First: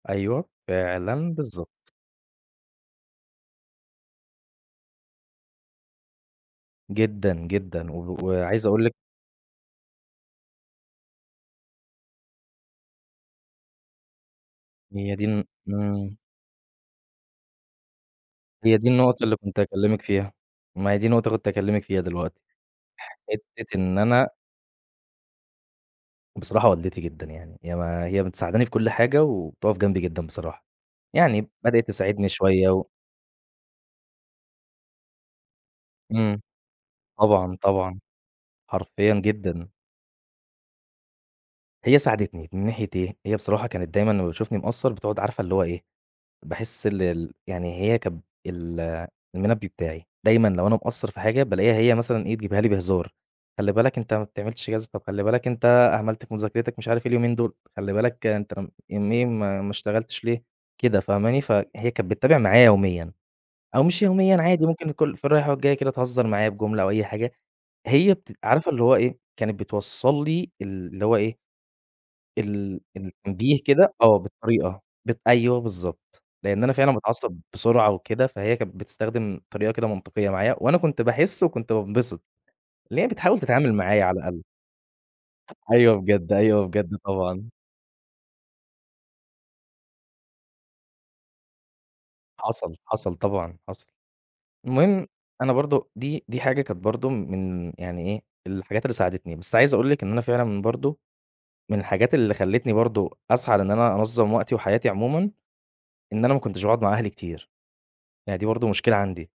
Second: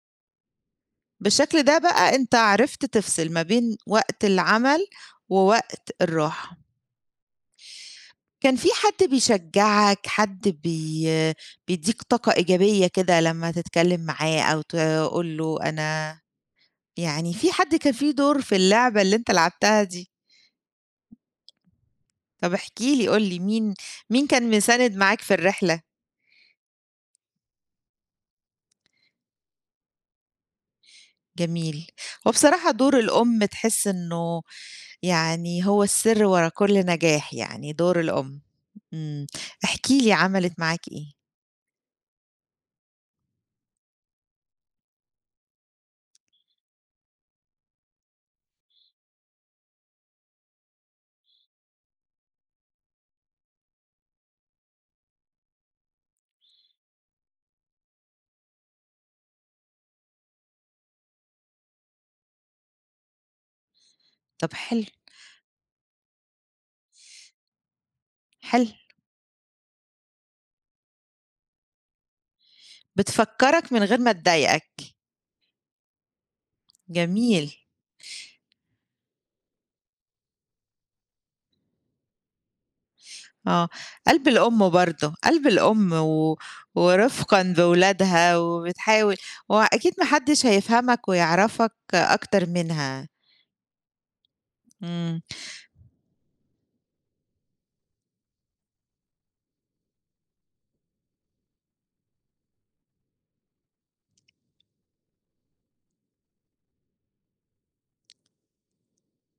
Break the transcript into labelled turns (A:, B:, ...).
A: أيوه، فعلًا
B: بالشكل ده
A: بالضبط.
B: بقى أنت عرفت تفصل ما بين وقت العمل، ووقت الراحة.
A: جدًا جدًا و
B: كان
A: وعايز
B: فيه
A: أقول لِك
B: حد بيشجعك حد بي بيدّيك طاقة إيجابية كده لمّا تتكلّم معاه أو
A: هي دي
B: تقول
A: الن
B: له
A: امم.
B: أنا يعني في حد كان في دور في
A: هي دي
B: اللعبة اللي
A: النقطة
B: أنت
A: اللي كُنت
B: لعبتها
A: هاكلمِك
B: دي؟
A: فيها، ما هي دي نقطة كُنت هاكلّمِك فيها دلوقتي،
B: طب احكِ لي قُل لي مين
A: حتّة إن
B: مين
A: أنا
B: كان مساند معاك في الرحلة؟
A: بصراحة والدتي جدًا يعني هي ما هي مساعداني في كل حاجة وبتقف جنبي جدًا بصراحة، يعني
B: جميل،
A: بدأت تساعدني
B: هو
A: شويّة
B: بصراحة
A: و
B: دور الأم تحس إنّه يعني هو السر
A: امم
B: ورا كل نجاح
A: طبعًا
B: يعني دور
A: طبعًا،
B: الأم،
A: حرفيًا
B: امم
A: جدًا.
B: احكِ لي عملت معاك إيه؟
A: هي ساعدتني من ناحية إيه، هي بصراحة كانت دايمًا لمّا بتشوفني مقصّر بتقعد عارفة اللي هو إيه، باحِس ال ال يعني هي كانت ال المنبه بتاعي، دايمًا لو أنا مقصّر في حاجة بالاقيها هي مثلًا إيه بتجيبها لي بهزار، خلّي بالك أنت ما بتعملش كذا طَب خلّي بالك أنت أهملت في مذاكرتك مش عارف إيه اليومين دول، خلّي بالك أنت يومين ما ما اشتغلتش ليه، كده فاهماني فهي كانت بتتابع معايا يوميًا، أو مش يوميًا
B: طب
A: عادي
B: حلو
A: ممكن كل في الرايحة والجايّة كده تهزّر معايا بجملة أو أي حاجة، هي بتبقى
B: حلو.
A: عارفة اللي هو إيه، كانت بتوصل لي ال اللي هو إيه ال ال التنبيه
B: بتفكرك من
A: كده
B: غير ما
A: آه بالطريقة،
B: تضايقك.
A: بت أيوَه بالضبط، لإن أنا فعلًا باتعصب
B: جميل.
A: بسرعة وكده فهي كانت بتستخدم طريقة كده منطقيّة معايا، وأنا كُنت باحِس وكُنت بانبسط، إن هي بتحاول
B: آه،
A: تتعامل معايا على
B: قلب
A: الأقل.
B: الأم برضو قلب الأم
A: أيوه بجد
B: و
A: أيوه بجد طبعًا.
B: ورفقًا بولادها وبتحاول، ما هو أكيد ما حدش هيفهمك ويعرفك أكتر
A: حصل
B: منها.
A: حصل طبعًا حصل، المهم
B: امم.
A: أنا برضو دي دي حاجة كانت برضو م من يعني إيه، الحاجات اللي ساعدتني بس عايز أقول لِك إن أنا فعلًا برضو، من الحاجات اللي خلتني برضو أسعى لإن أنا أنظم وقتي وحياتي عمومًا، إن أنا ما كنتش باقعد مع أهلي كتير، أهي دي برضو مشكلة عندي.